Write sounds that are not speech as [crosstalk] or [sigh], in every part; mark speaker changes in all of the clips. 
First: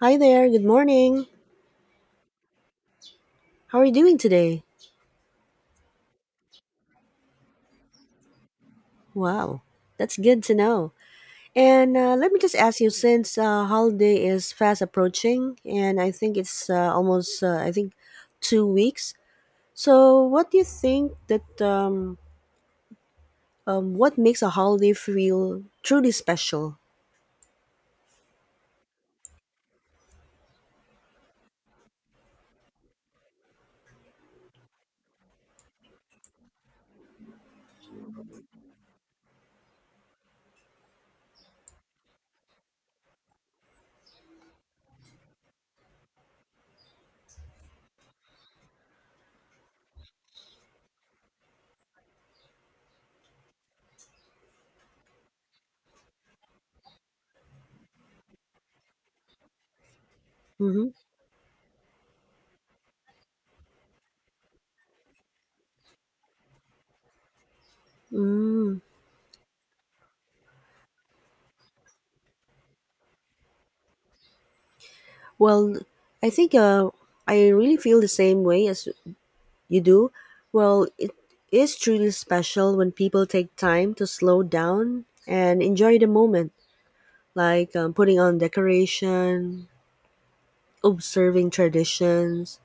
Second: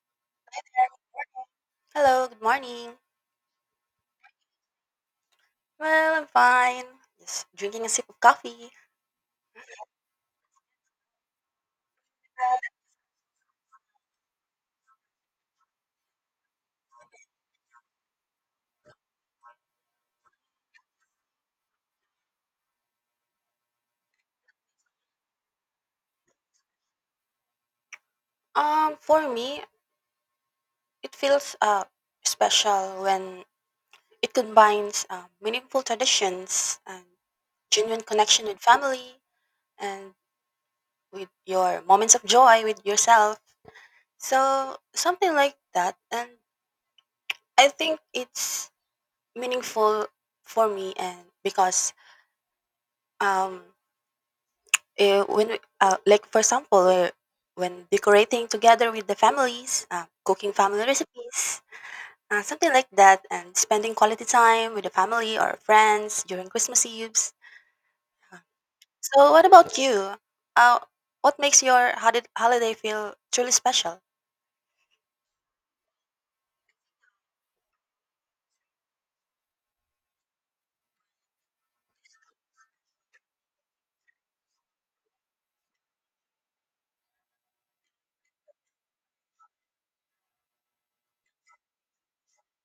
Speaker 1: Hi there, good morning.
Speaker 2: Hello, good morning.
Speaker 1: How are you doing today?
Speaker 2: Well, I'm fine. Just drinking a sip of coffee.
Speaker 1: Wow, that's good to know. And let me just ask you, since holiday is fast approaching, and I think it's almost, I think, 2 weeks. So, what do you think what makes a holiday feel truly special?
Speaker 2: For me, it feels special when it combines meaningful traditions and genuine connection with family and with your moments of joy with yourself. So something like that, and I think it's meaningful for me, and because um when we, like for example when decorating together with the families, cooking family
Speaker 1: Mm-hmm.
Speaker 2: recipes, something like that, and spending quality time with the family or friends during Christmas eves. Uh,
Speaker 1: Mm.
Speaker 2: so what about you? uh, what makes your holiday feel truly special?
Speaker 1: Well, I think I really feel the same way as you do? Well, it is truly special when people take time to slow down and enjoy the moment, like putting on decoration, observing traditions,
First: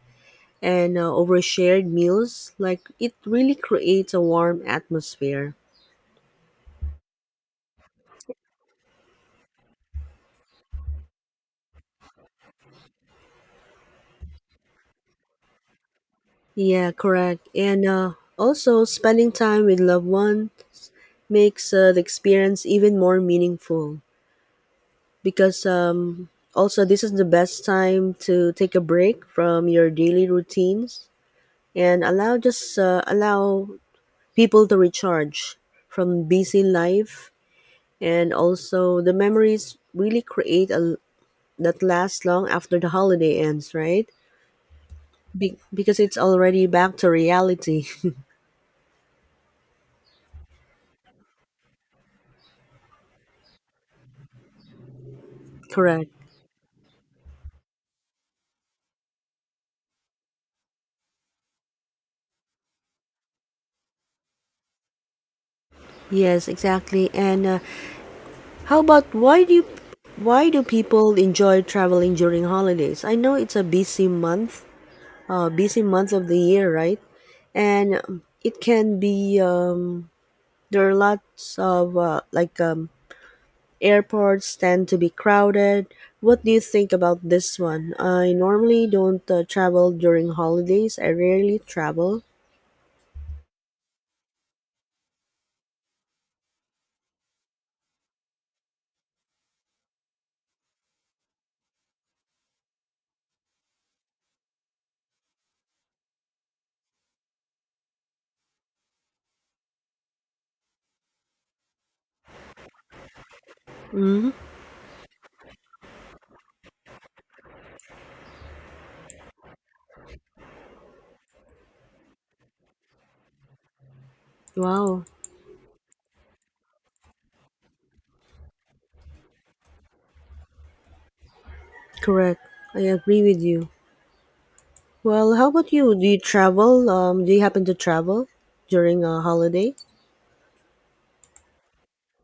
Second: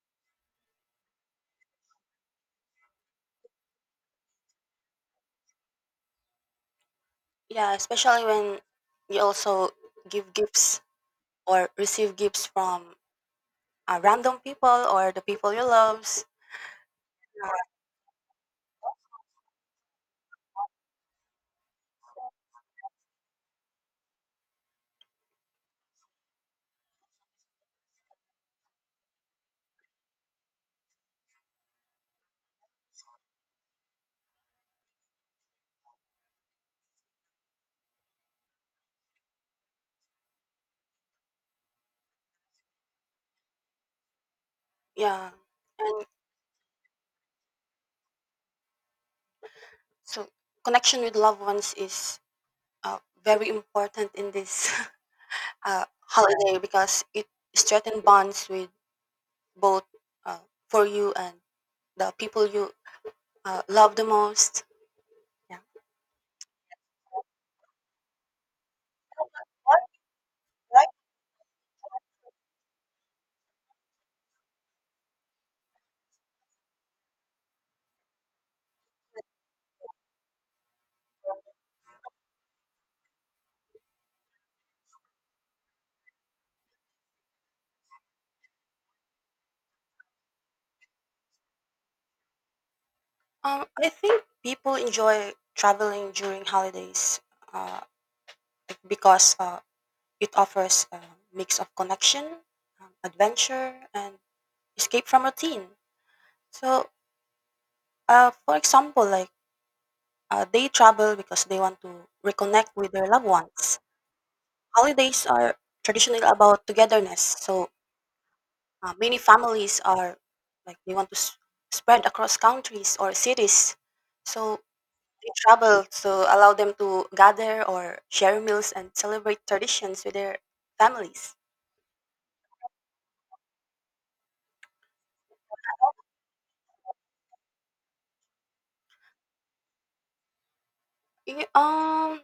Speaker 1: and over shared meals. Like it really creates a warm atmosphere.
Speaker 2: Yeah, especially when you also give gifts or receive gifts from random people or the people you love.
Speaker 1: Yeah, correct. And also, spending time with loved one makes the experience even more meaningful, because also this is the best time to take a break from your daily routines and allow people to recharge from busy life, and also the memories really create a that lasts long after the holiday ends, right?
Speaker 2: Yeah.
Speaker 1: Because
Speaker 2: And
Speaker 1: it's already back to reality.
Speaker 2: so connection with loved ones is uh, very important in this [laughs]
Speaker 1: [laughs] Correct.
Speaker 2: holiday, because it strengthens bonds with both, uh, for you and the people you love the most. Yeah.
Speaker 1: Yes, exactly. And how about, why do people enjoy traveling during holidays? I know it's a busy month, busy months of the year, right? And it can be there are lots of like airports tend to be crowded. What do you think about this one? I normally don't travel during holidays. I rarely travel.
Speaker 2: I think people enjoy traveling during holidays, uh, like because it offers a mix of connection, adventure, and escape from routine. So, for example, like they travel because they want to reconnect with their loved ones.
Speaker 1: Hmm.
Speaker 2: Holidays are traditionally about togetherness. So many families are, like, they want to spread across countries or cities. So
Speaker 1: Wow,
Speaker 2: they travel to allow them to gather or share meals and celebrate traditions with their families.
Speaker 1: correct. I agree with you. Well, how about you? Do you travel? Do you happen to travel during a holiday?
Speaker 2: Y- Um,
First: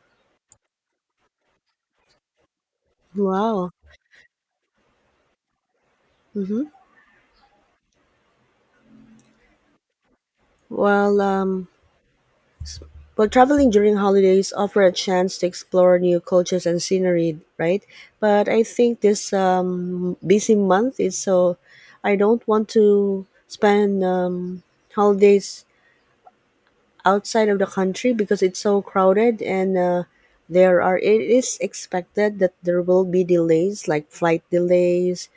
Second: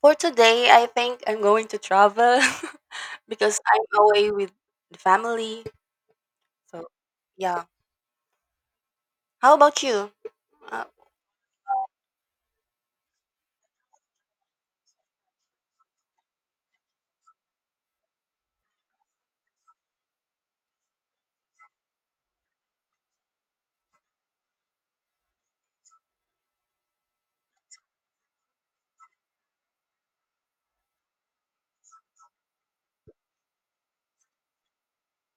Speaker 2: for today, I think I'm going to travel [laughs] because
Speaker 1: Wow.
Speaker 2: I'm away with the family.
Speaker 1: Mm-hmm.
Speaker 2: So yeah. How about you? Uh,
Speaker 1: Well, um, Well, traveling during holidays offer a chance to explore new cultures and scenery, right? But I think this busy month is so I don't want to spend holidays outside of the country because it's so crowded, and there are it is expected that there will be delays like flight delays,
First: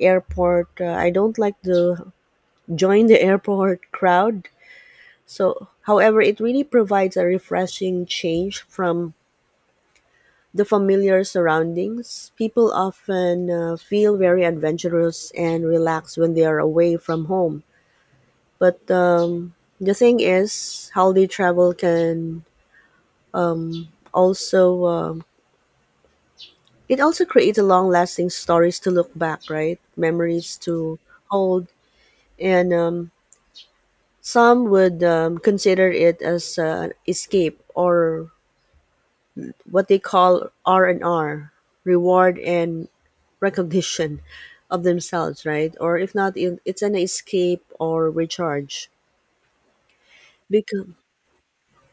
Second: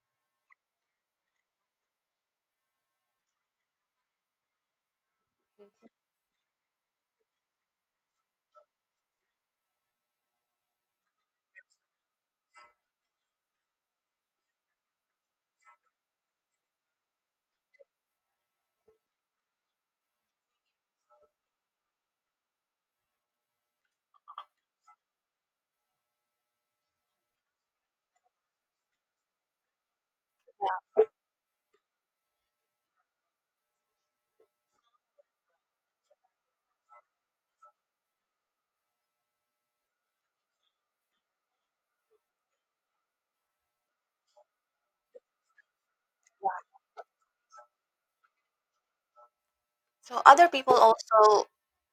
Speaker 1: airport. I don't like to join the [laughs] airport crowd. So, however, it really provides a refreshing change from the familiar surroundings. People often feel very adventurous and relaxed when they are away from home. But the thing is, holiday travel can also it also creates a long-lasting stories to look back, right? Memories to hold, and some would consider it as an escape, or what they call R&R, reward and recognition of themselves, right? Or if not, it's an escape or recharge.
Speaker 2: So other people
Speaker 1: Because.
Speaker 2: also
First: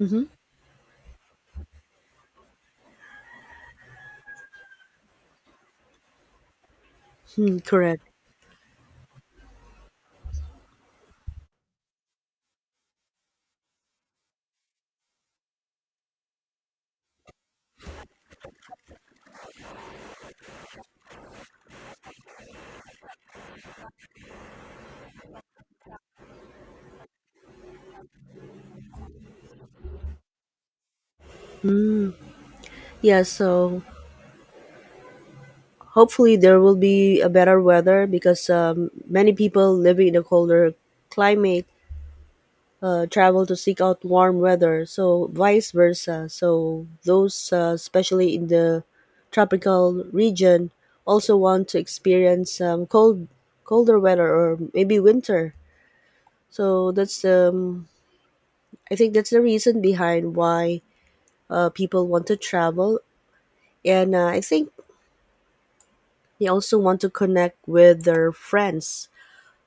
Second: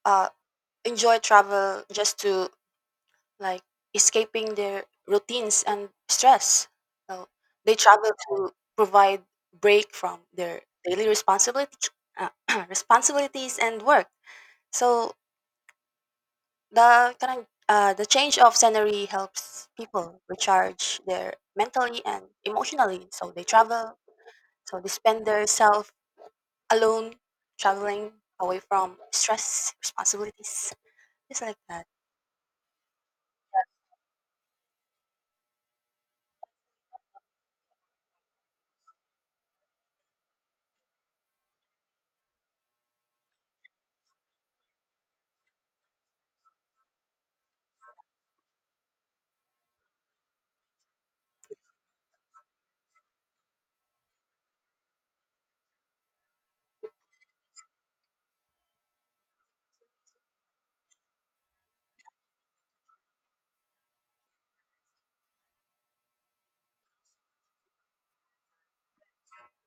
Speaker 2: uh, enjoy travel just to, like, escaping their routines and stress. So
Speaker 1: Hmm,
Speaker 2: they
Speaker 1: correct.
Speaker 2: travel to provide break from their daily responsibilities, uh, [clears throat] responsibilities and work. So the kind of, the change of scenery helps people recharge their mentally and emotionally. So they travel, so they spend their self alone traveling away from stress responsibilities. It's like that.
Speaker 1: Yeah. So hopefully there will be a better weather, because many people living in a colder climate travel to seek out warm weather. So vice versa. So those, especially in the tropical region, also want to experience colder weather or maybe winter. So that's I think that's the reason behind why people want to travel, and I think they also want to connect with their friends,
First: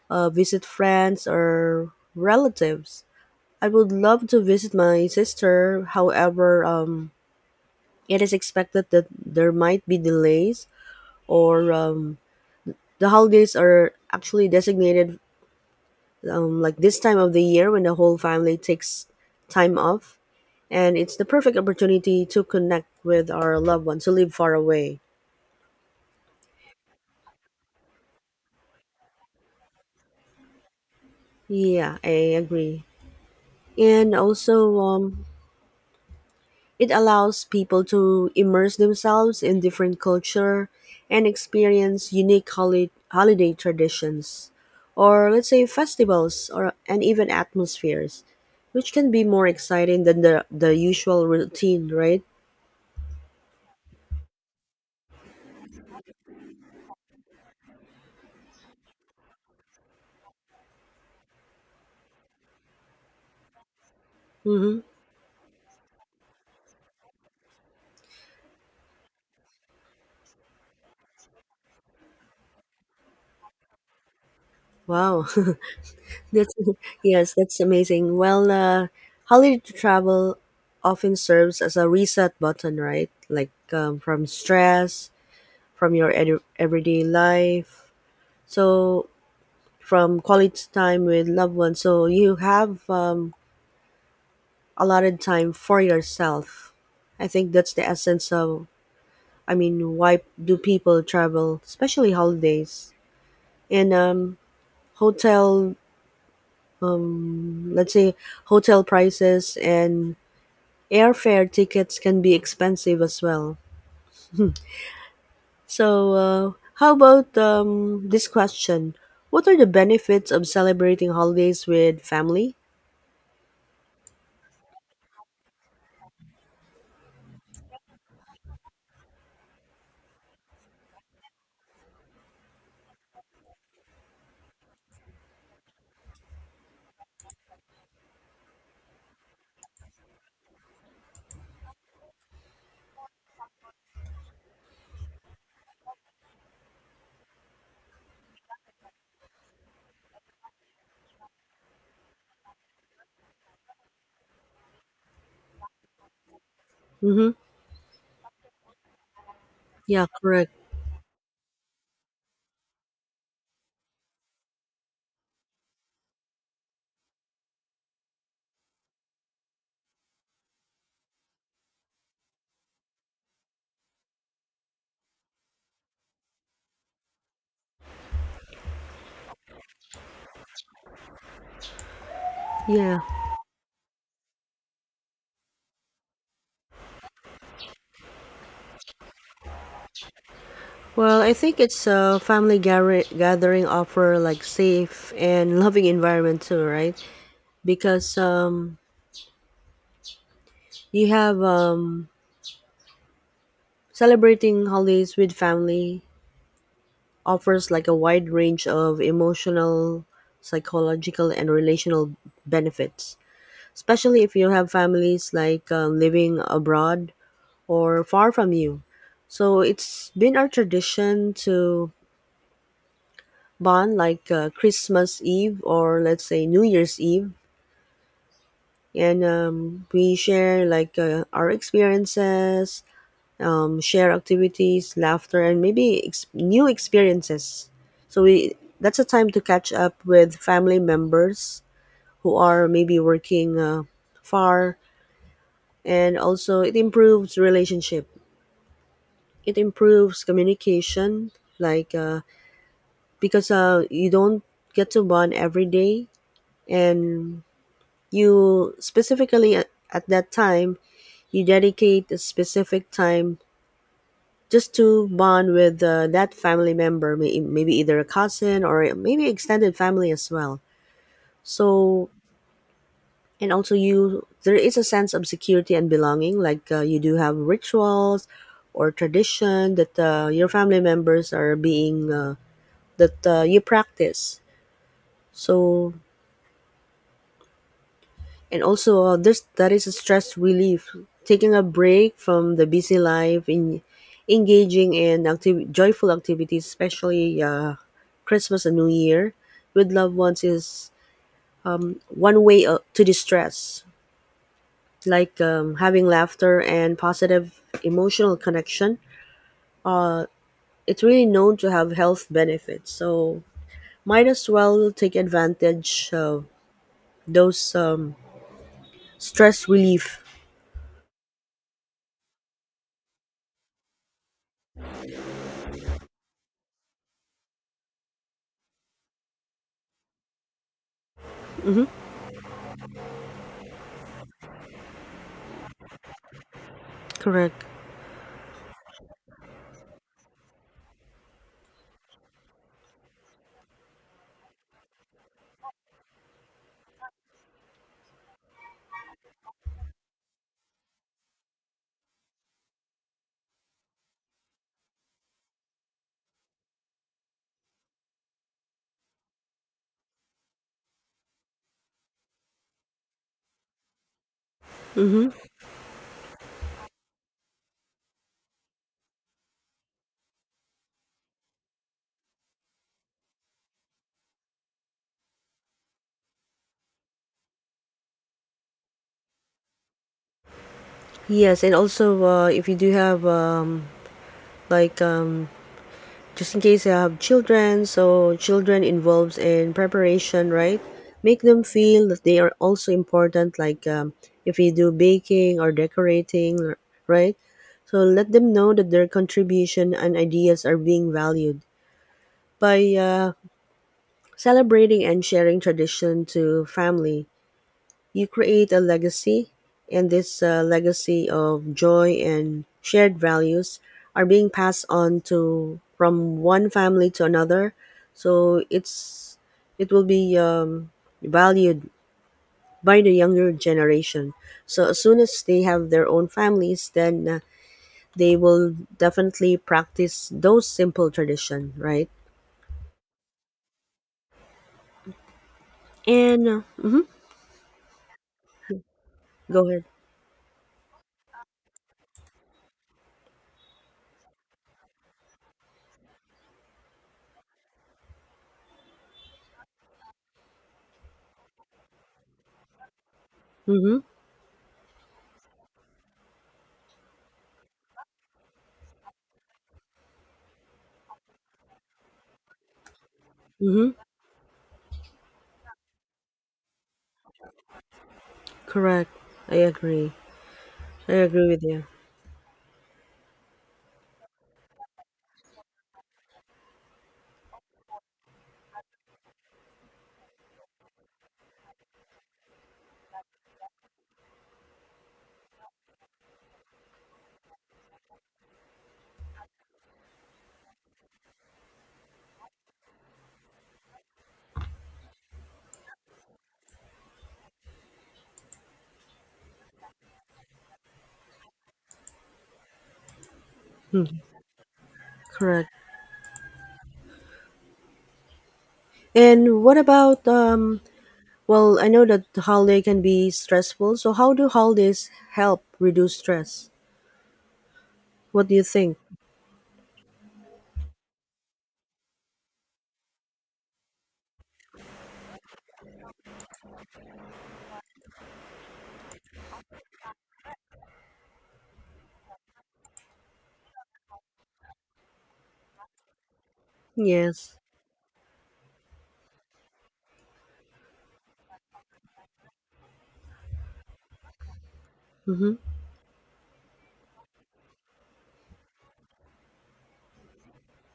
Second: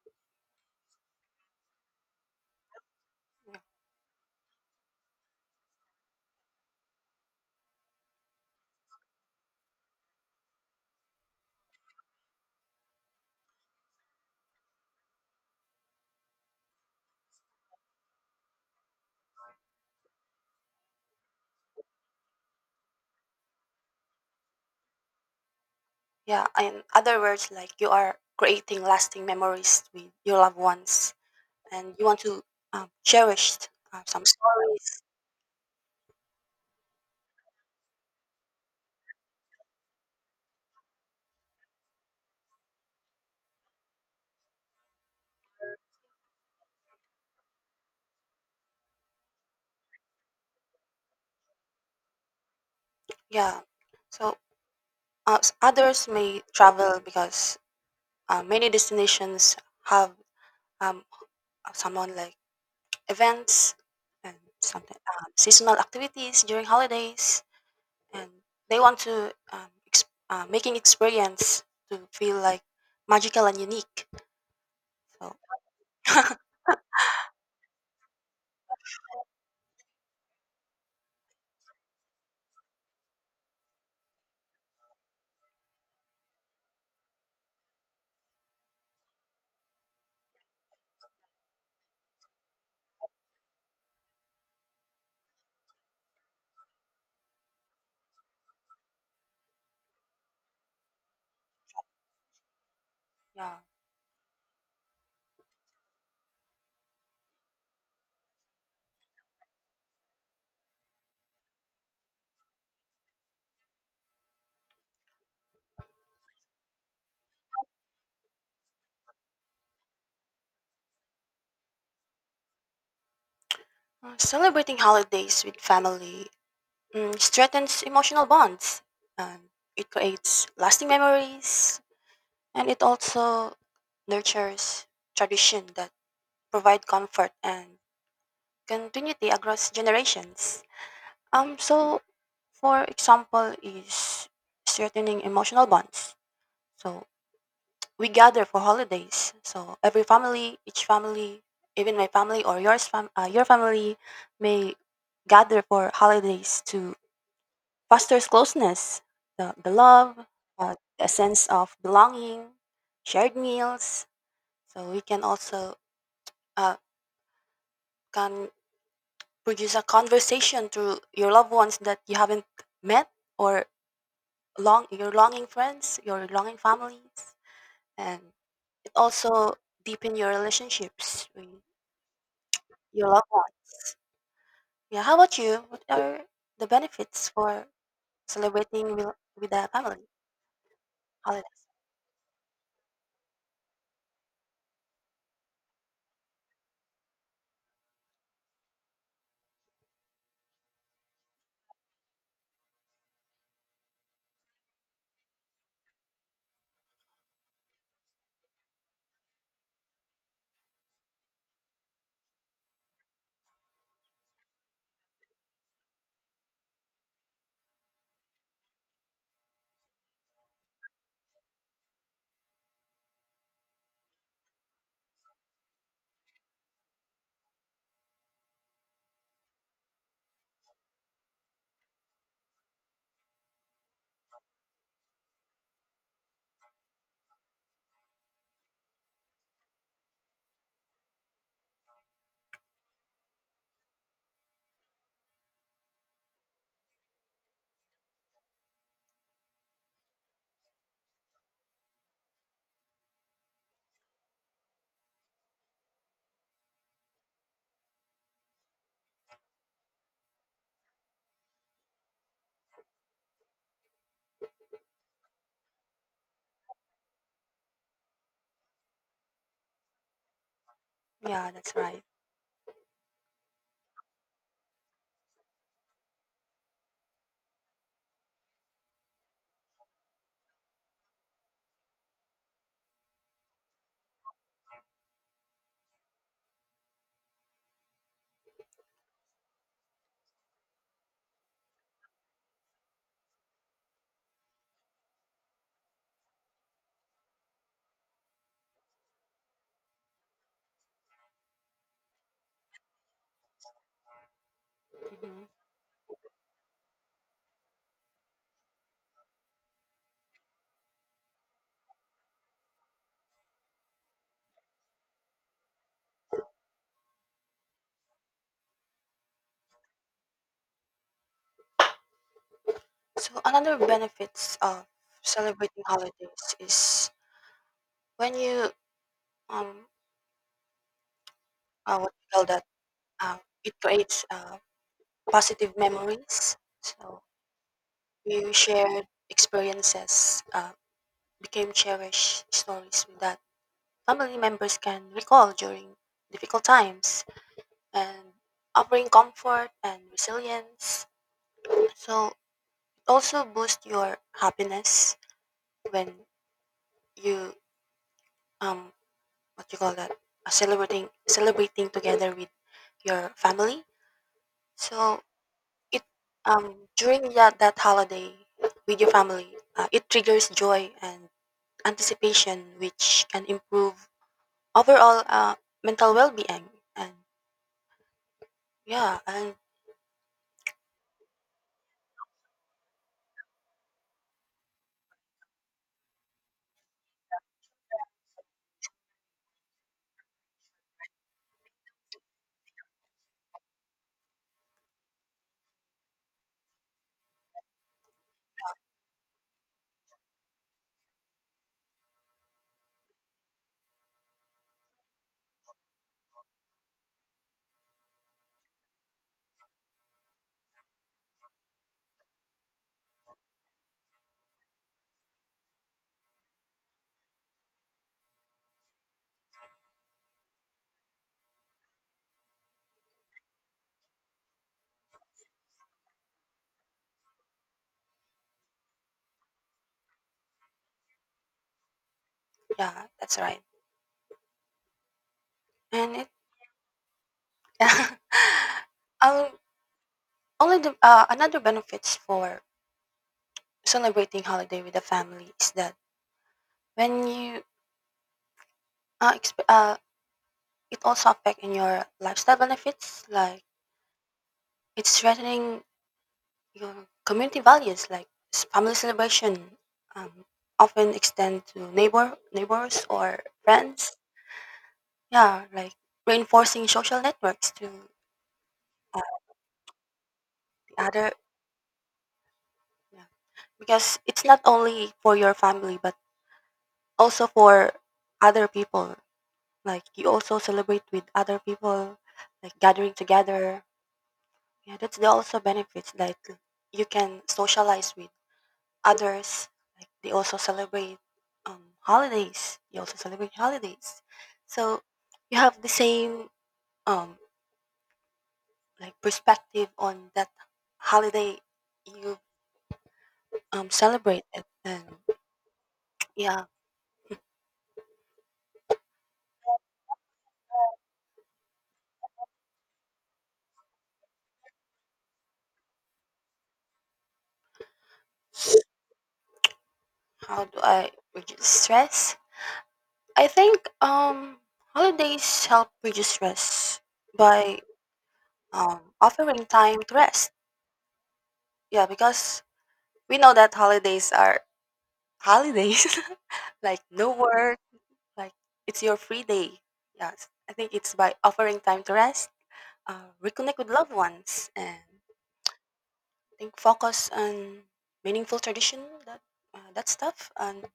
Speaker 1: visit friends or relatives. I would love to visit my sister. However, it is expected that there might be delays, or the holidays are actually designated like this time of the year when the whole family takes time off. And it's the perfect opportunity to connect with our loved ones who live far away.
Speaker 2: Yeah, in other words, like you are creating lasting memories with your loved ones, and
Speaker 1: Yeah,
Speaker 2: you want
Speaker 1: I
Speaker 2: to
Speaker 1: agree.
Speaker 2: cherish
Speaker 1: And
Speaker 2: some
Speaker 1: also,
Speaker 2: stories.
Speaker 1: it allows people to immerse themselves in different culture and experience unique holiday traditions, or let's say festivals or and even atmospheres which can be more exciting than the usual routine, right?
Speaker 2: Yeah. So others may travel because many destinations have um, someone like events and
Speaker 1: Mm-hmm.
Speaker 2: something, seasonal activities during holidays, and they want to making experience to feel like magical and unique.
Speaker 1: Wow.
Speaker 2: So
Speaker 1: [laughs]
Speaker 2: [laughs]
Speaker 1: that's Yes, that's amazing. Well, holiday travel often serves as a reset button, right? Like from stress, from your everyday life. So from quality time with loved ones, so you have a lot of time for yourself. I think that's the essence of, I mean, why do people travel, especially holidays.
Speaker 2: yeah.
Speaker 1: And hotel, let's say, hotel prices and airfare tickets can be expensive as well. So how about this question: what are the benefits of celebrating holidays with family?
Speaker 2: Celebrating holidays with family, mm, strengthens emotional bonds, and it creates lasting memories, and it also nurtures tradition that provide comfort and continuity across generations. So for example is strengthening emotional bonds. So we gather for holidays. So every family, each family, even my family or your family may gather for holidays to
Speaker 1: Mm-hmm.
Speaker 2: fosters closeness, the
Speaker 1: Yeah,
Speaker 2: love,
Speaker 1: correct.
Speaker 2: a sense of belonging, shared meals. So we can also, uh, can produce a conversation to your loved ones that you haven't met, or long your longing friends, your longing families, and it also deepen your relationships with
Speaker 1: Yeah.
Speaker 2: your loved ones. Yeah, how about you? What are the benefits for celebrating with the family
Speaker 1: Well, I think
Speaker 2: holidays?
Speaker 1: it's a family gathering offer like safe and [laughs] loving environment too, right? Because you have celebrating holidays with family offers like a wide range of emotional, psychological, and relational benefits, especially if you have families like living abroad or far from you. So it's been our tradition to bond like Christmas Eve or, let's say, New Year's Eve, and we share like our experiences, share activities, laughter, and maybe new experiences. So we that's a time to catch up with family members who are maybe working, far. And also it improves relationship. It improves communication, like, because you don't get to bond every day, and you specifically, at that time, you dedicate a specific time just to bond with that family member, maybe either a cousin or maybe extended family as well.
Speaker 2: Yeah, that's right.
Speaker 1: So, and also, there is a sense of security and belonging, like you do have rituals or tradition that your family members are being, that you practice. So, and also, this that is a stress relief. Taking a break from the busy life in engaging in joyful activities, especially Christmas and New Year, with loved ones is one way to distress. Like
Speaker 2: Mhm.
Speaker 1: having laughter and positive emotional connection. Uh, it's really known to have health benefits. So might as well take advantage of those stress relief.
Speaker 2: So another benefits of celebrating holidays is when you um
Speaker 1: Hmm.
Speaker 2: what you call that, uh, it creates positive memories. So
Speaker 1: Correct.
Speaker 2: you shared experiences, became cherished stories that family members can recall during difficult times and offering comfort and resilience. So it also boosts your happiness when you um what you call that, celebrating together with your family. So
Speaker 1: Mm-hmm.
Speaker 2: it, during that, that holiday with your family, it triggers joy and anticipation, which can improve overall mental well-being. And yeah. And
Speaker 1: Yes, and also if you do have like just in case you have children, so children involves in preparation, right? Make them feel that they are also important. Like if you do baking or decorating, right? So let them know that their contribution and ideas are being valued by celebrating and sharing tradition to family. You create a legacy, and this legacy of joy and shared values are being passed on to from one family to another. So it will be valued by the younger generation. So as soon as they have their own families, then they will definitely practice those simple tradition, right?
Speaker 2: yeah, that's right. And it
Speaker 1: And uh, mm,
Speaker 2: [laughs] yeah. um
Speaker 1: Go ahead.
Speaker 2: Only the, another benefits for celebrating holiday with the family is that when you uh, exp- uh it also affect in your lifestyle benefits, like
Speaker 1: Mm-hmm.
Speaker 2: it's threatening your community values, like family celebration um, often extend to neighbors or
Speaker 1: Mm-hmm.
Speaker 2: friends, yeah, like reinforcing social networks to,
Speaker 1: Correct.
Speaker 2: uh,
Speaker 1: I agree.
Speaker 2: the
Speaker 1: I
Speaker 2: other.
Speaker 1: agree with you.
Speaker 2: Yeah. Because it's not only for your family, but also for other people. Like, you also celebrate with other people, like gathering together. Yeah, that's the also benefits, that you can socialize with others, like, they also celebrate holidays. They also celebrate holidays. So you have the same um, like perspective on that holiday you
Speaker 1: [laughs]
Speaker 2: celebrated. And
Speaker 1: Correct.
Speaker 2: yeah,
Speaker 1: And what about well, I know that the holiday can be stressful. So how do holidays help reduce stress? What do you think?
Speaker 2: how do I reduce stress? I think holidays help reduce stress by offering time to rest. Yeah, because we know that holidays are holidays, [laughs] like no
Speaker 1: Yes.
Speaker 2: work. Like, it's your free day. Yes, I think it's by offering time to rest, reconnect with loved ones, and
Speaker 1: Mhm.
Speaker 2: I think focus on meaningful tradition, that that stuff, and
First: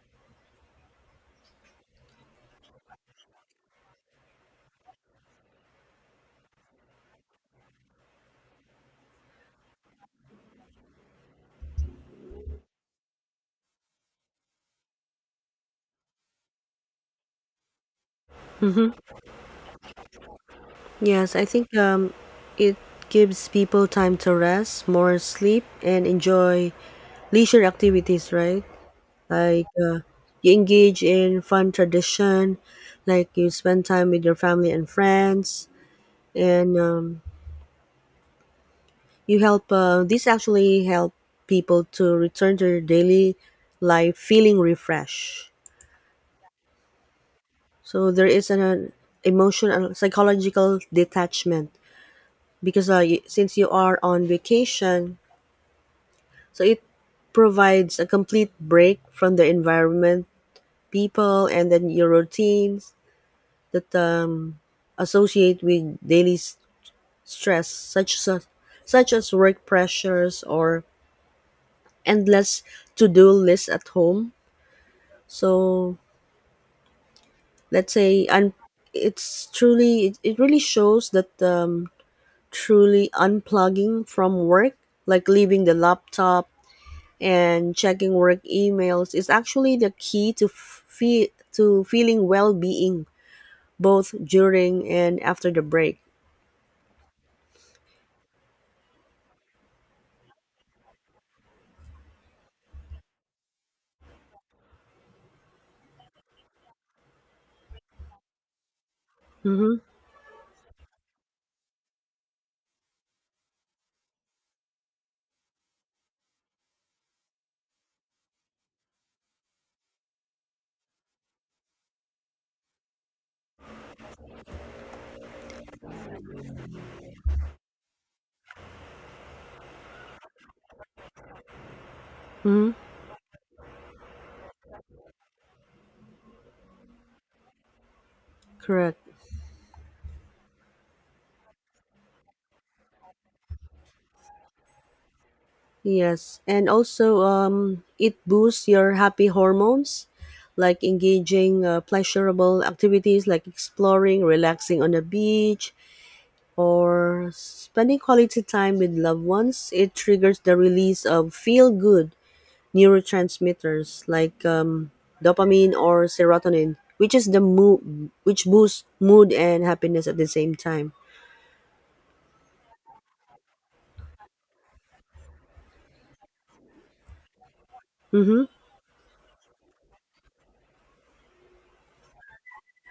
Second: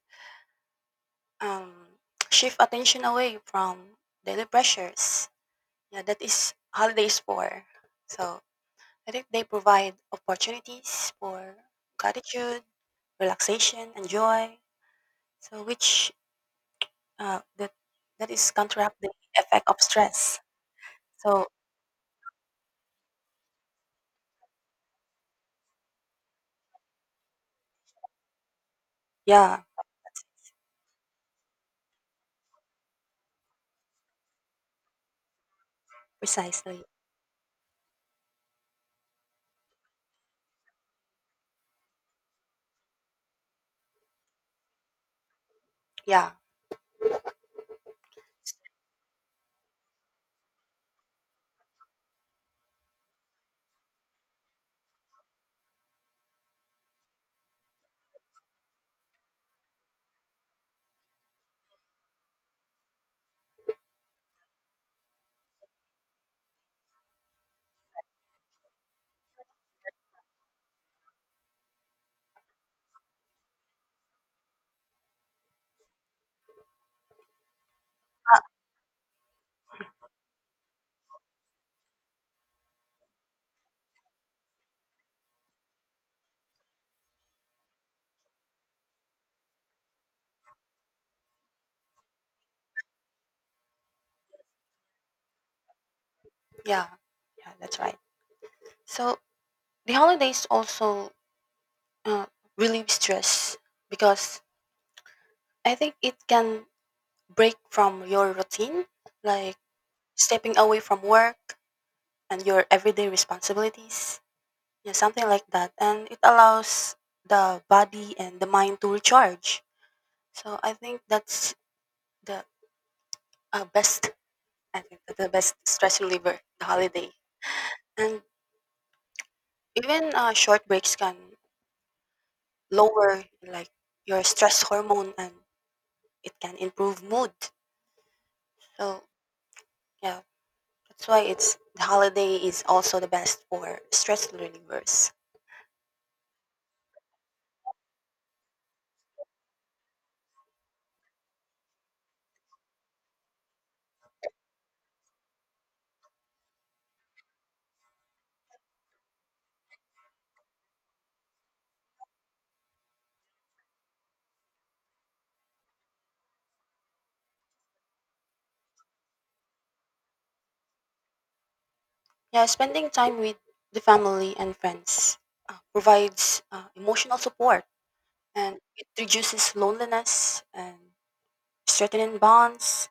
Speaker 2: um, shift attention away from daily pressures. Yeah, that is holidays for. So I think they provide opportunities for gratitude, relaxation, and joy. So which, that that is
Speaker 1: Mhm.
Speaker 2: counteract the effect of stress.
Speaker 1: Yes, I
Speaker 2: So
Speaker 1: think it gives people time to rest, more sleep, and enjoy leisure activities, right?
Speaker 2: yeah.
Speaker 1: Like you engage in fun tradition, like you spend time with your family and friends, and
Speaker 2: Precisely.
Speaker 1: you help this actually help people to return to their daily life feeling refreshed.
Speaker 2: Yeah,
Speaker 1: So there is an emotional psychological detachment, because since you are on vacation, so it provides a complete break from the environment, people, and then your routines that associate with daily stress, such as work pressures or endless to-do lists at home. So, let's say, and it really shows that truly unplugging from work, like leaving the laptop and checking work emails, is actually the key to feeling well being both during and after the break.
Speaker 2: yeah, yeah, that's right. So the holidays also uh, relieve stress, because I think it can break from your routine, like
Speaker 1: Mm-hmm.
Speaker 2: stepping away from work and your everyday responsibilities, yeah, something like that. And it allows the body and the mind to recharge. So I think that's the, best. I think the best stress reliever, the holiday, and even short breaks can
Speaker 1: Mm-hmm.
Speaker 2: lower, like, your stress hormone and it can improve mood.
Speaker 1: Correct.
Speaker 2: So, yeah, that's why it's the holiday is also the best for stress relievers.
Speaker 1: Yes, and also it boosts your happy hormones, like engaging pleasurable activities like exploring, relaxing on the beach, or spending quality time with loved ones. It triggers the release of feel good neurotransmitters like dopamine or serotonin, which is the mood, which boosts mood and happiness at the same time.
Speaker 2: Yeah, spending time with the family and friends provides emotional support,
Speaker 1: Mm-hmm.
Speaker 2: and it reduces loneliness and strengthening bonds.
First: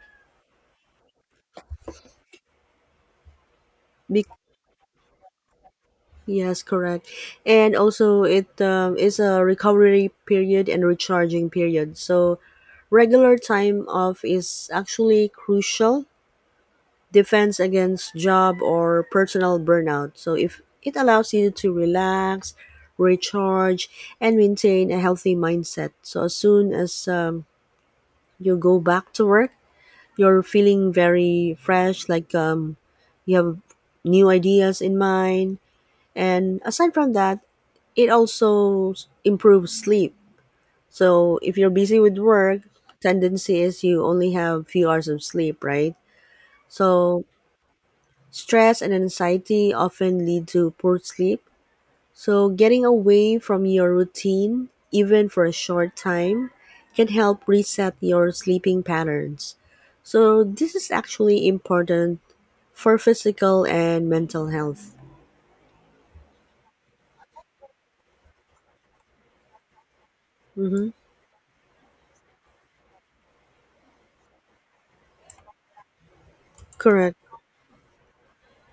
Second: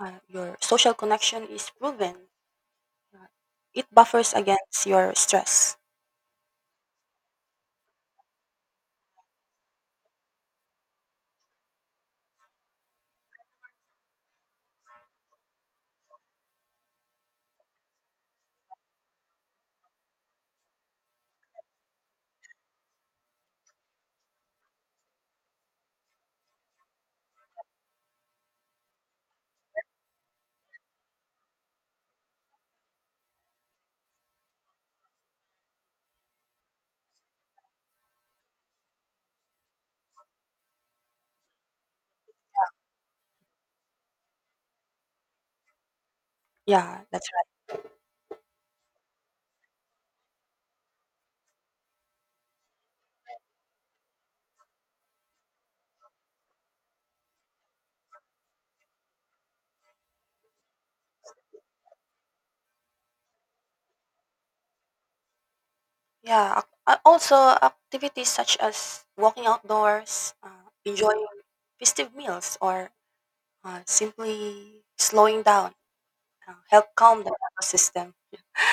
Speaker 2: Your social connection is proven. Uh, it buffers against your stress.
Speaker 1: Yes, correct. And also, it is a recovery period and recharging period. So regular time off is actually crucial defense against job or personal burnout. So, if it allows you to relax, recharge, and maintain a healthy mindset. So, as soon as you go back to work, you're feeling very fresh, like you have new ideas in mind. And aside from that, it also improves sleep. So if you're busy with work, tendency is you only have few hours of sleep, right?
Speaker 2: Yeah,
Speaker 1: So
Speaker 2: that's,
Speaker 1: stress and anxiety often lead to poor sleep. So getting away from your routine, even for a short time, can help reset your sleeping patterns. So this is actually important for physical and mental health.
Speaker 2: yeah. ac a Also, activities such as walking outdoors,
Speaker 1: Mm-hmm.
Speaker 2: enjoying festive meals, or simply slowing down help
Speaker 1: Correct.
Speaker 2: calm the nervous system.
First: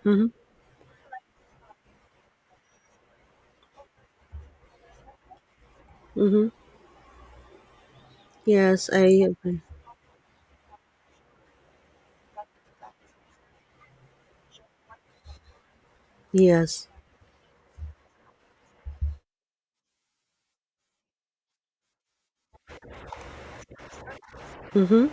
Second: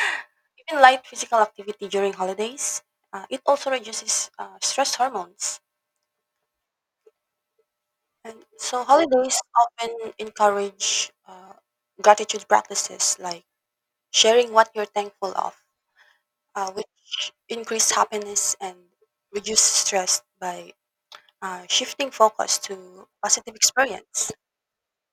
Speaker 1: Mm-hmm.
Speaker 2: Even light physical activity during holidays, it also reduces stress hormones.
Speaker 1: Mm-hmm.
Speaker 2: And so
Speaker 1: Yes, I
Speaker 2: holidays
Speaker 1: agree.
Speaker 2: often encourage gratitude practices, like sharing what you're thankful of,
Speaker 1: Yes.
Speaker 2: which increase happiness and reduce stress by shifting focus to positive experience.
Speaker 1: Mm-hmm.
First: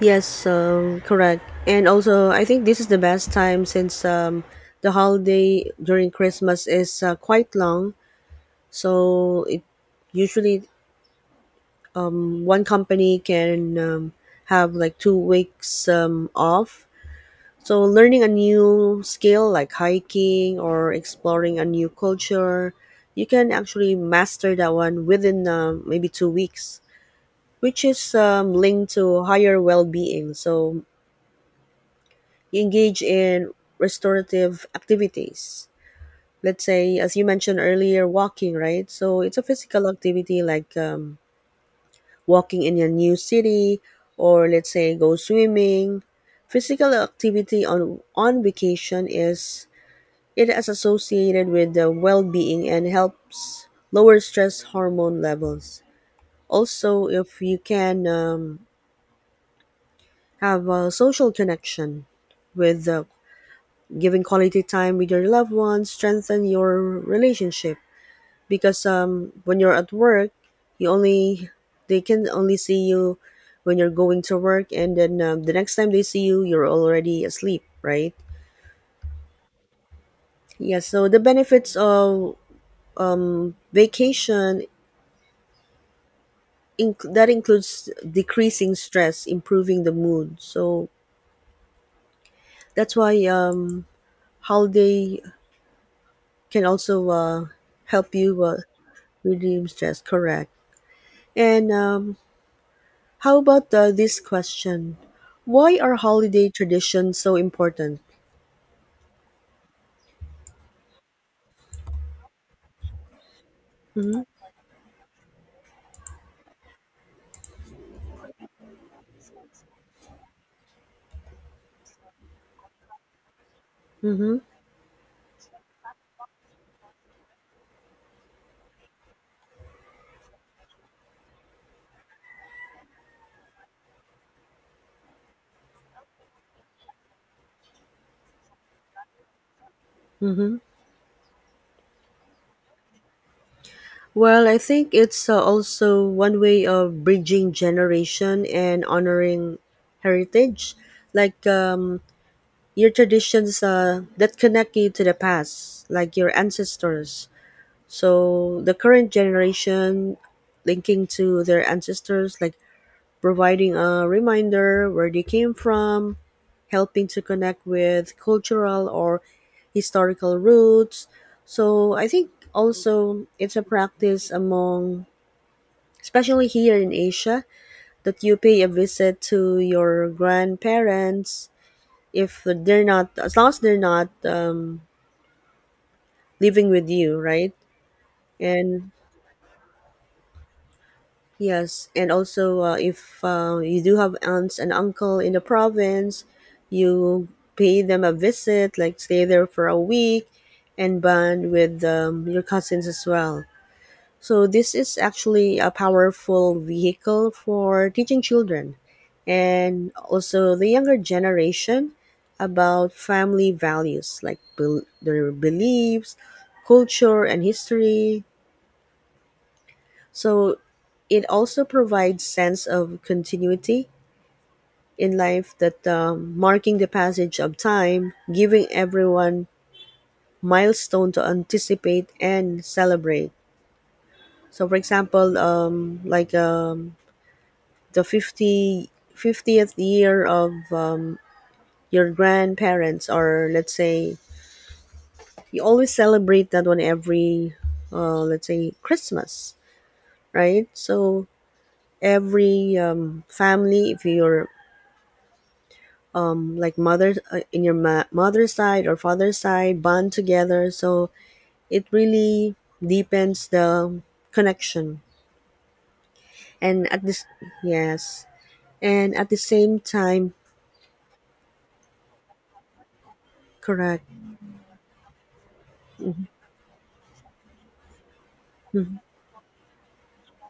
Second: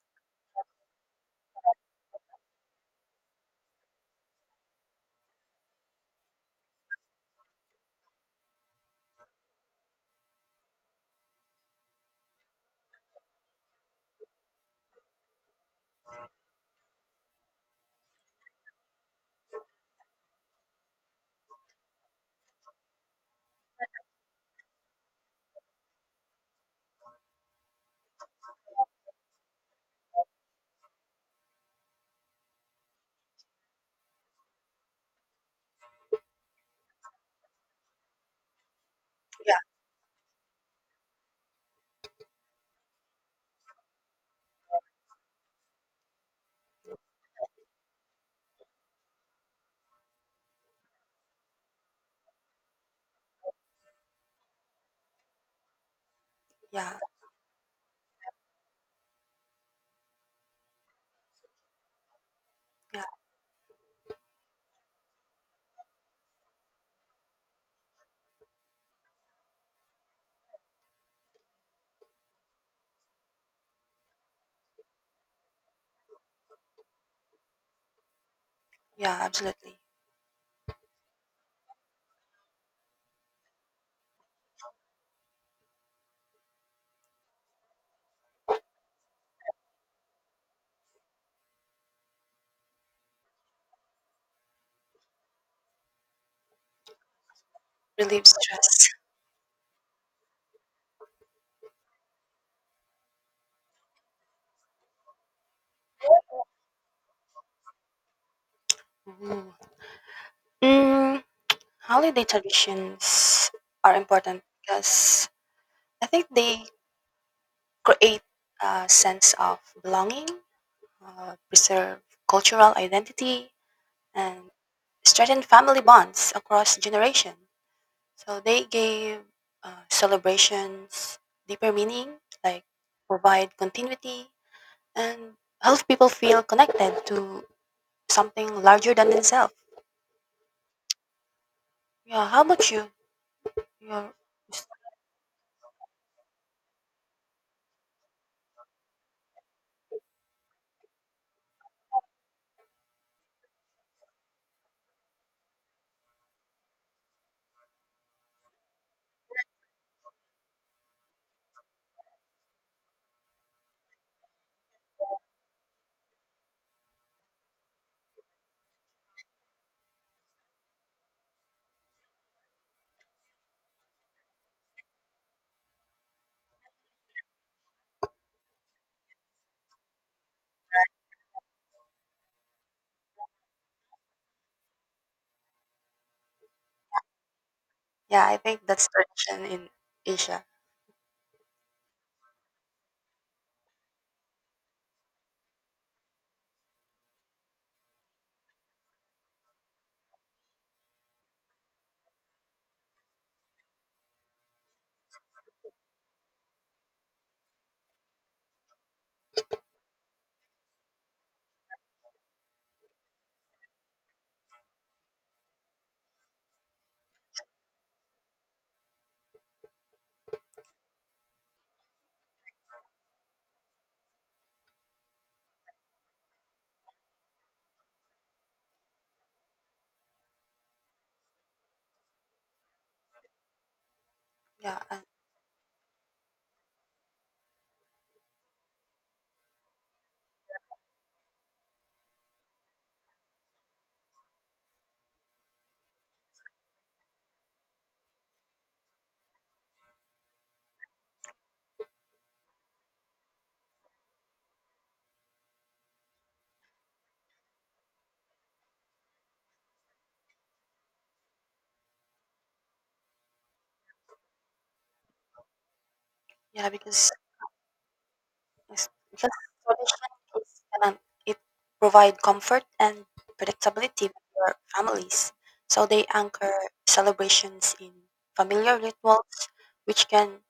Speaker 1: Yes, correct. And also, I think this is the best time, since the holiday during Christmas is quite long. So it usually one company can have like 2 weeks off. So learning a new skill like hiking or exploring a new culture, you can actually master that one within maybe 2 weeks, which is linked to higher well-being. So you engage in restorative activities. Let's say, as you mentioned earlier, walking, right? So it's a
Speaker 2: Yeah,
Speaker 1: physical activity like walking in a new city, or let's say go swimming. Physical activity on vacation is it is associated with the well-being and helps lower stress hormone levels.
Speaker 2: yeah,
Speaker 1: Also, if you can have a social connection with
Speaker 2: yeah,
Speaker 1: giving quality time with your loved ones strengthen your relationship, because when you're at work, you only they can only see you when you're going to work, and then the next time they see you, you're already asleep, right?
Speaker 2: yeah, absolutely.
Speaker 1: Yeah, so the benefits of vacation, that includes decreasing stress, improving the mood, so that's why holiday can also help
Speaker 2: Relieve
Speaker 1: you
Speaker 2: stress.
Speaker 1: reduce stress. Correct. And how about this question? Why are holiday traditions so important?
Speaker 2: Mhm. Mm, holiday traditions are
Speaker 1: Mm-hmm.
Speaker 2: important because I think they create a sense of belonging, preserve cultural identity,
Speaker 1: Mm-hmm.
Speaker 2: and strengthen family bonds across generation. So they gave celebrations deeper meaning, like provide continuity and help people feel connected to something larger than themselves.
Speaker 1: Mm-hmm.
Speaker 2: Yeah, how about you? Your,
Speaker 1: Well, I think it's also one way of bridging generation and honoring heritage, like, your traditions that connect you to the past, like your ancestors. So the current generation linking to their ancestors, like providing a reminder where they came from, helping to connect with cultural or historical roots. So I think also it's a practice among, especially here in Asia, that you pay a visit to your grandparents if they're not, as long as they're not living with you, right?
Speaker 2: yeah, I think that's
Speaker 1: And
Speaker 2: tradition in Asia.
Speaker 1: Yes, and also if you do have aunts and uncle in the province, you pay them a visit, like stay there for a week, and bond with your cousins as well. So this is actually a powerful vehicle for teaching children, and also the younger generation, about family values like their beliefs, culture, and history, so it also provides sense of continuity in life, that marking the passage of time, giving everyone milestone to anticipate and celebrate. So for
Speaker 2: Yeah, and
Speaker 1: example, like, the 50 50th year of your grandparents, or let's say you always celebrate that one every, let's say, Christmas, right? So every family, if you're like mother in your mother's side or father's side bond together, so it really deepens the connection.
Speaker 2: yeah,
Speaker 1: And at this Yes. And at
Speaker 2: because
Speaker 1: the same
Speaker 2: tradition
Speaker 1: time,
Speaker 2: is, um, it provide comfort and
Speaker 1: correct.
Speaker 2: predictability to your families. So they
Speaker 1: Mm-hmm.
Speaker 2: anchor celebrations in familiar
Speaker 1: Mm-hmm.
Speaker 2: rituals, which can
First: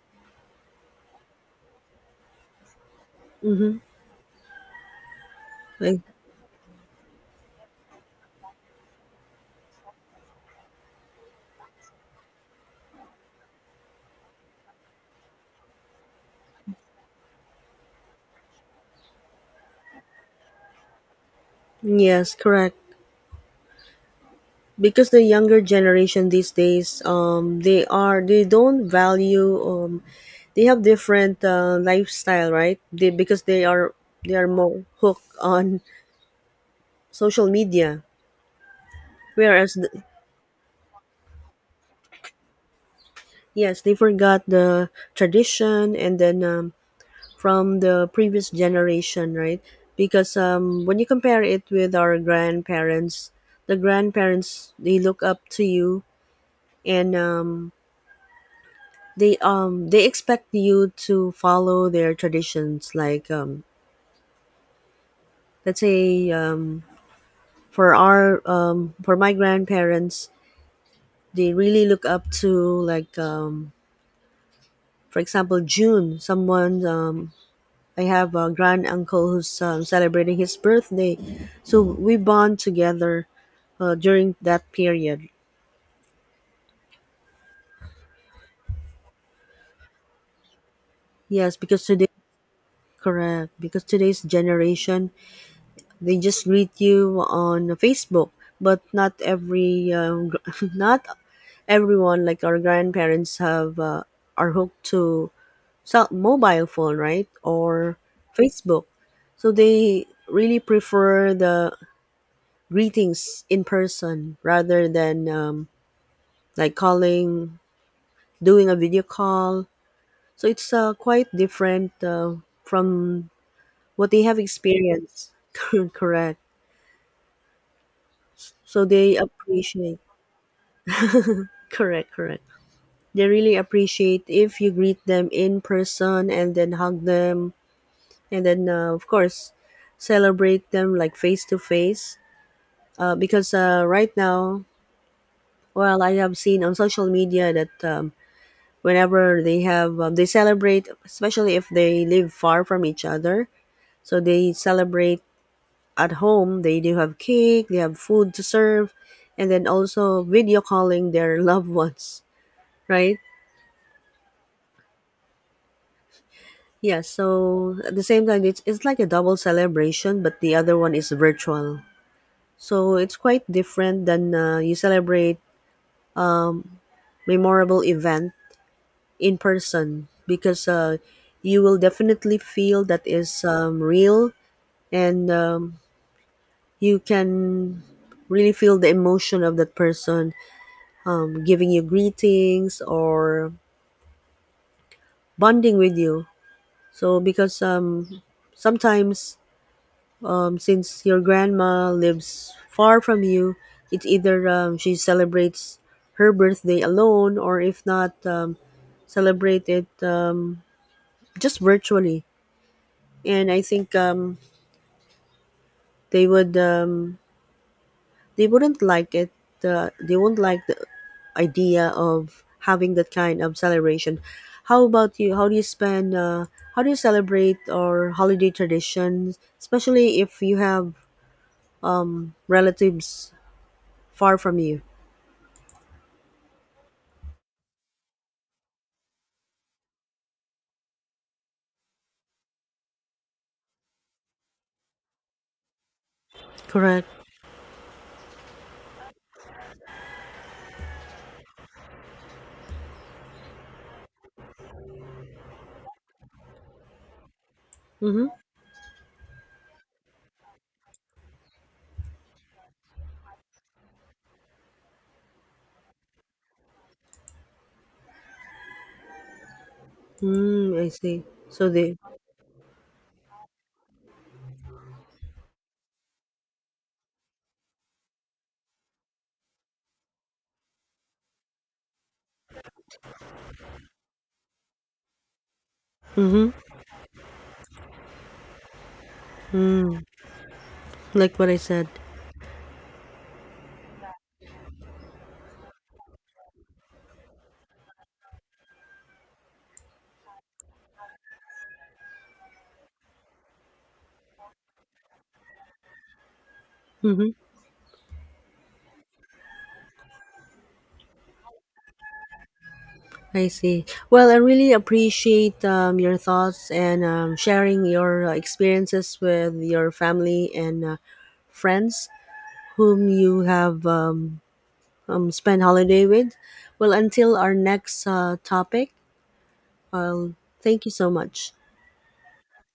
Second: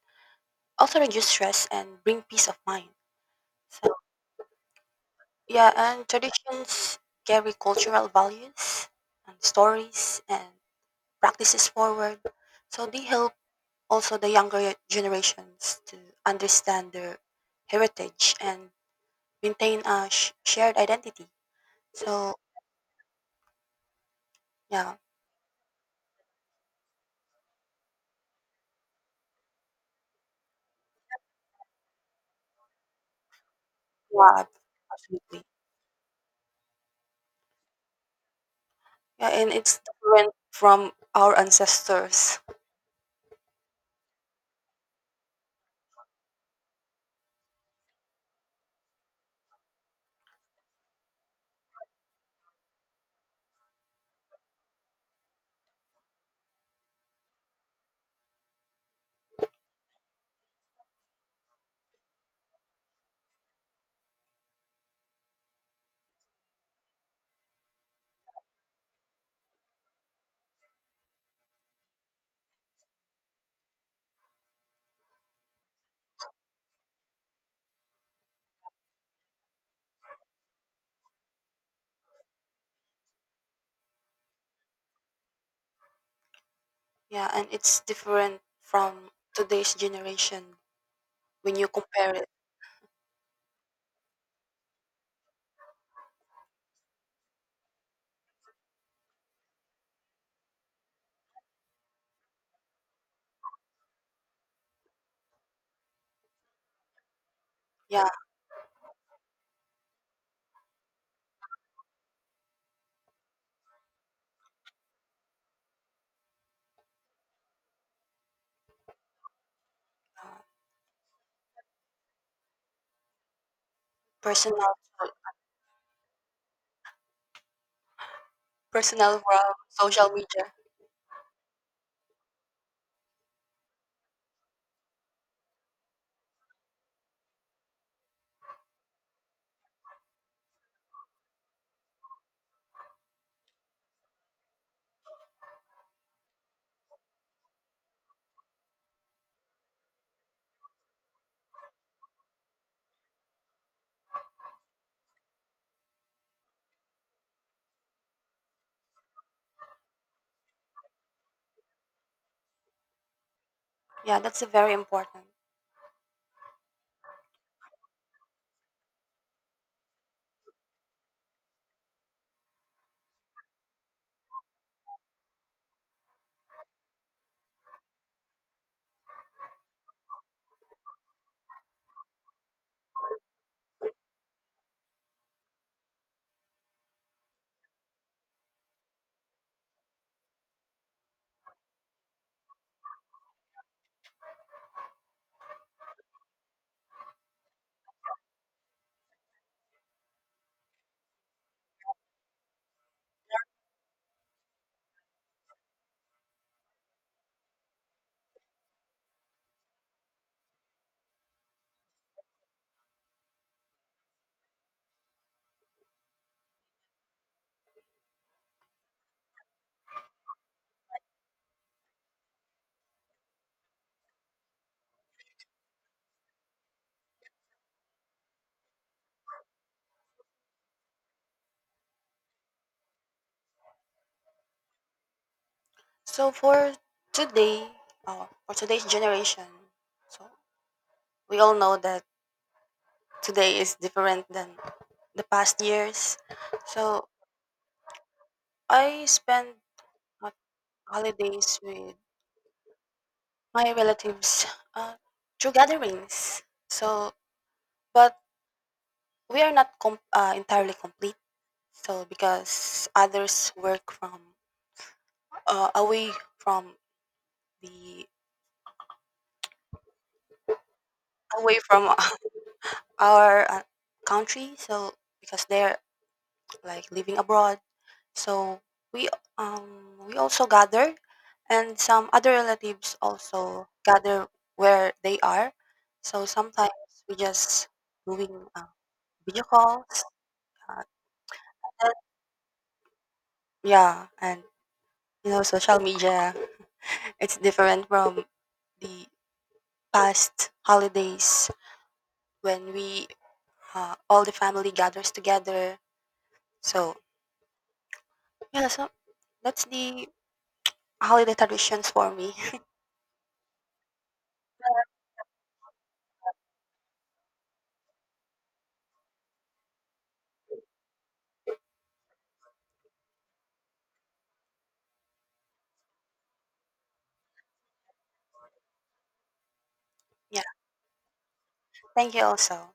Speaker 2: also reduce stress and bring peace of mind.
Speaker 1: Mm-hmm.
Speaker 2: So yeah,
Speaker 1: Like,
Speaker 2: and traditions carry cultural values and stories and practices forward. So they help also the younger generations to understand their heritage and maintain a shared identity.
Speaker 1: yes,
Speaker 2: So
Speaker 1: correct.
Speaker 2: yeah.
Speaker 1: Because the younger generation these days, they don't value, they have different lifestyle, right? they Because they are they
Speaker 2: Yeah,
Speaker 1: are more hooked
Speaker 2: absolutely.
Speaker 1: on social media.
Speaker 2: Yeah, and
Speaker 1: whereas
Speaker 2: it's
Speaker 1: th-
Speaker 2: different from our ancestors.
Speaker 1: Yes, they forgot the tradition, and then from the previous generation, right? Because when you compare it with our grandparents, the grandparents they look up to you, and they expect you to follow their traditions. Like, let's say, for my grandparents, they really look up to, like, for example June, someone, I have a grand uncle who's celebrating his birthday, so we bond together during that period.
Speaker 2: Yeah, and it's different from today's generation
Speaker 1: Yes,
Speaker 2: when you
Speaker 1: because today,
Speaker 2: compare it.
Speaker 1: correct, because today's generation, they just greet you on Facebook, but not every, [laughs] not everyone like our grandparents have are hooked to cell mobile phone, right? Or
Speaker 2: Yeah,
Speaker 1: Facebook. So they really prefer the greetings in person rather than, like, calling, doing a video call. So it's quite different from what they have
Speaker 2: personal
Speaker 1: experienced. [laughs] Correct. So
Speaker 2: personal
Speaker 1: they
Speaker 2: world,
Speaker 1: appreciate.
Speaker 2: social media.
Speaker 1: Correct, correct. They really appreciate if you greet them in person and then hug them, and then, of course, celebrate them like face to face. Because right now, well, I have seen on social media that, whenever they celebrate, especially if they live far from each other. So they celebrate at home. They do have cake, they have food to serve, and then also video calling their [laughs] loved ones, right?
Speaker 2: Yeah, that's very important.
Speaker 1: Yeah, so at the same time, it's like a double celebration, but the other one is virtual. So it's quite different than, you celebrate memorable event in person, because you will definitely feel that is real, and you can really feel the emotion of that person giving you greetings or bonding with you. So because, sometimes, since your grandma lives far from you, it's either she celebrates her birthday alone, or if not celebrate it just virtually. And I think, they would um, they wouldn't like it. They won't like the idea of having that kind of celebration. How about you? How do you spend? How do you celebrate or holiday traditions, especially if you have relatives far from you?
Speaker 2: So for today, or for today's generation, so we all know that today is different than the past years.
Speaker 1: Correct.
Speaker 2: So I spend my holidays with my relatives uh, through gatherings. So, but
Speaker 1: Mm-hmm.
Speaker 2: we are not entirely complete. So because others work from, away from the,
Speaker 1: Mm, I see.
Speaker 2: away
Speaker 1: So
Speaker 2: from
Speaker 1: they.
Speaker 2: [laughs] our, country, so because they're like living abroad, so we, we also gather, and some other relatives also gather where they are. So
Speaker 1: Mm-hmm.
Speaker 2: sometimes we just doing, video
Speaker 1: Mm,
Speaker 2: calls, uh,
Speaker 1: like what I said.
Speaker 2: and, yeah, and you know social media [laughs] it's different from the past holidays when we, all the family gathers together. So
Speaker 1: Mm-hmm.
Speaker 2: yeah, so that's the holiday traditions for me. [laughs]
Speaker 1: I see. Well, I really appreciate your thoughts and sharing your experiences with your family and friends, whom you have spent holiday with. Well, until our next topic, well,
Speaker 2: Yeah.
Speaker 1: thank you so much.
Speaker 2: Thank you also.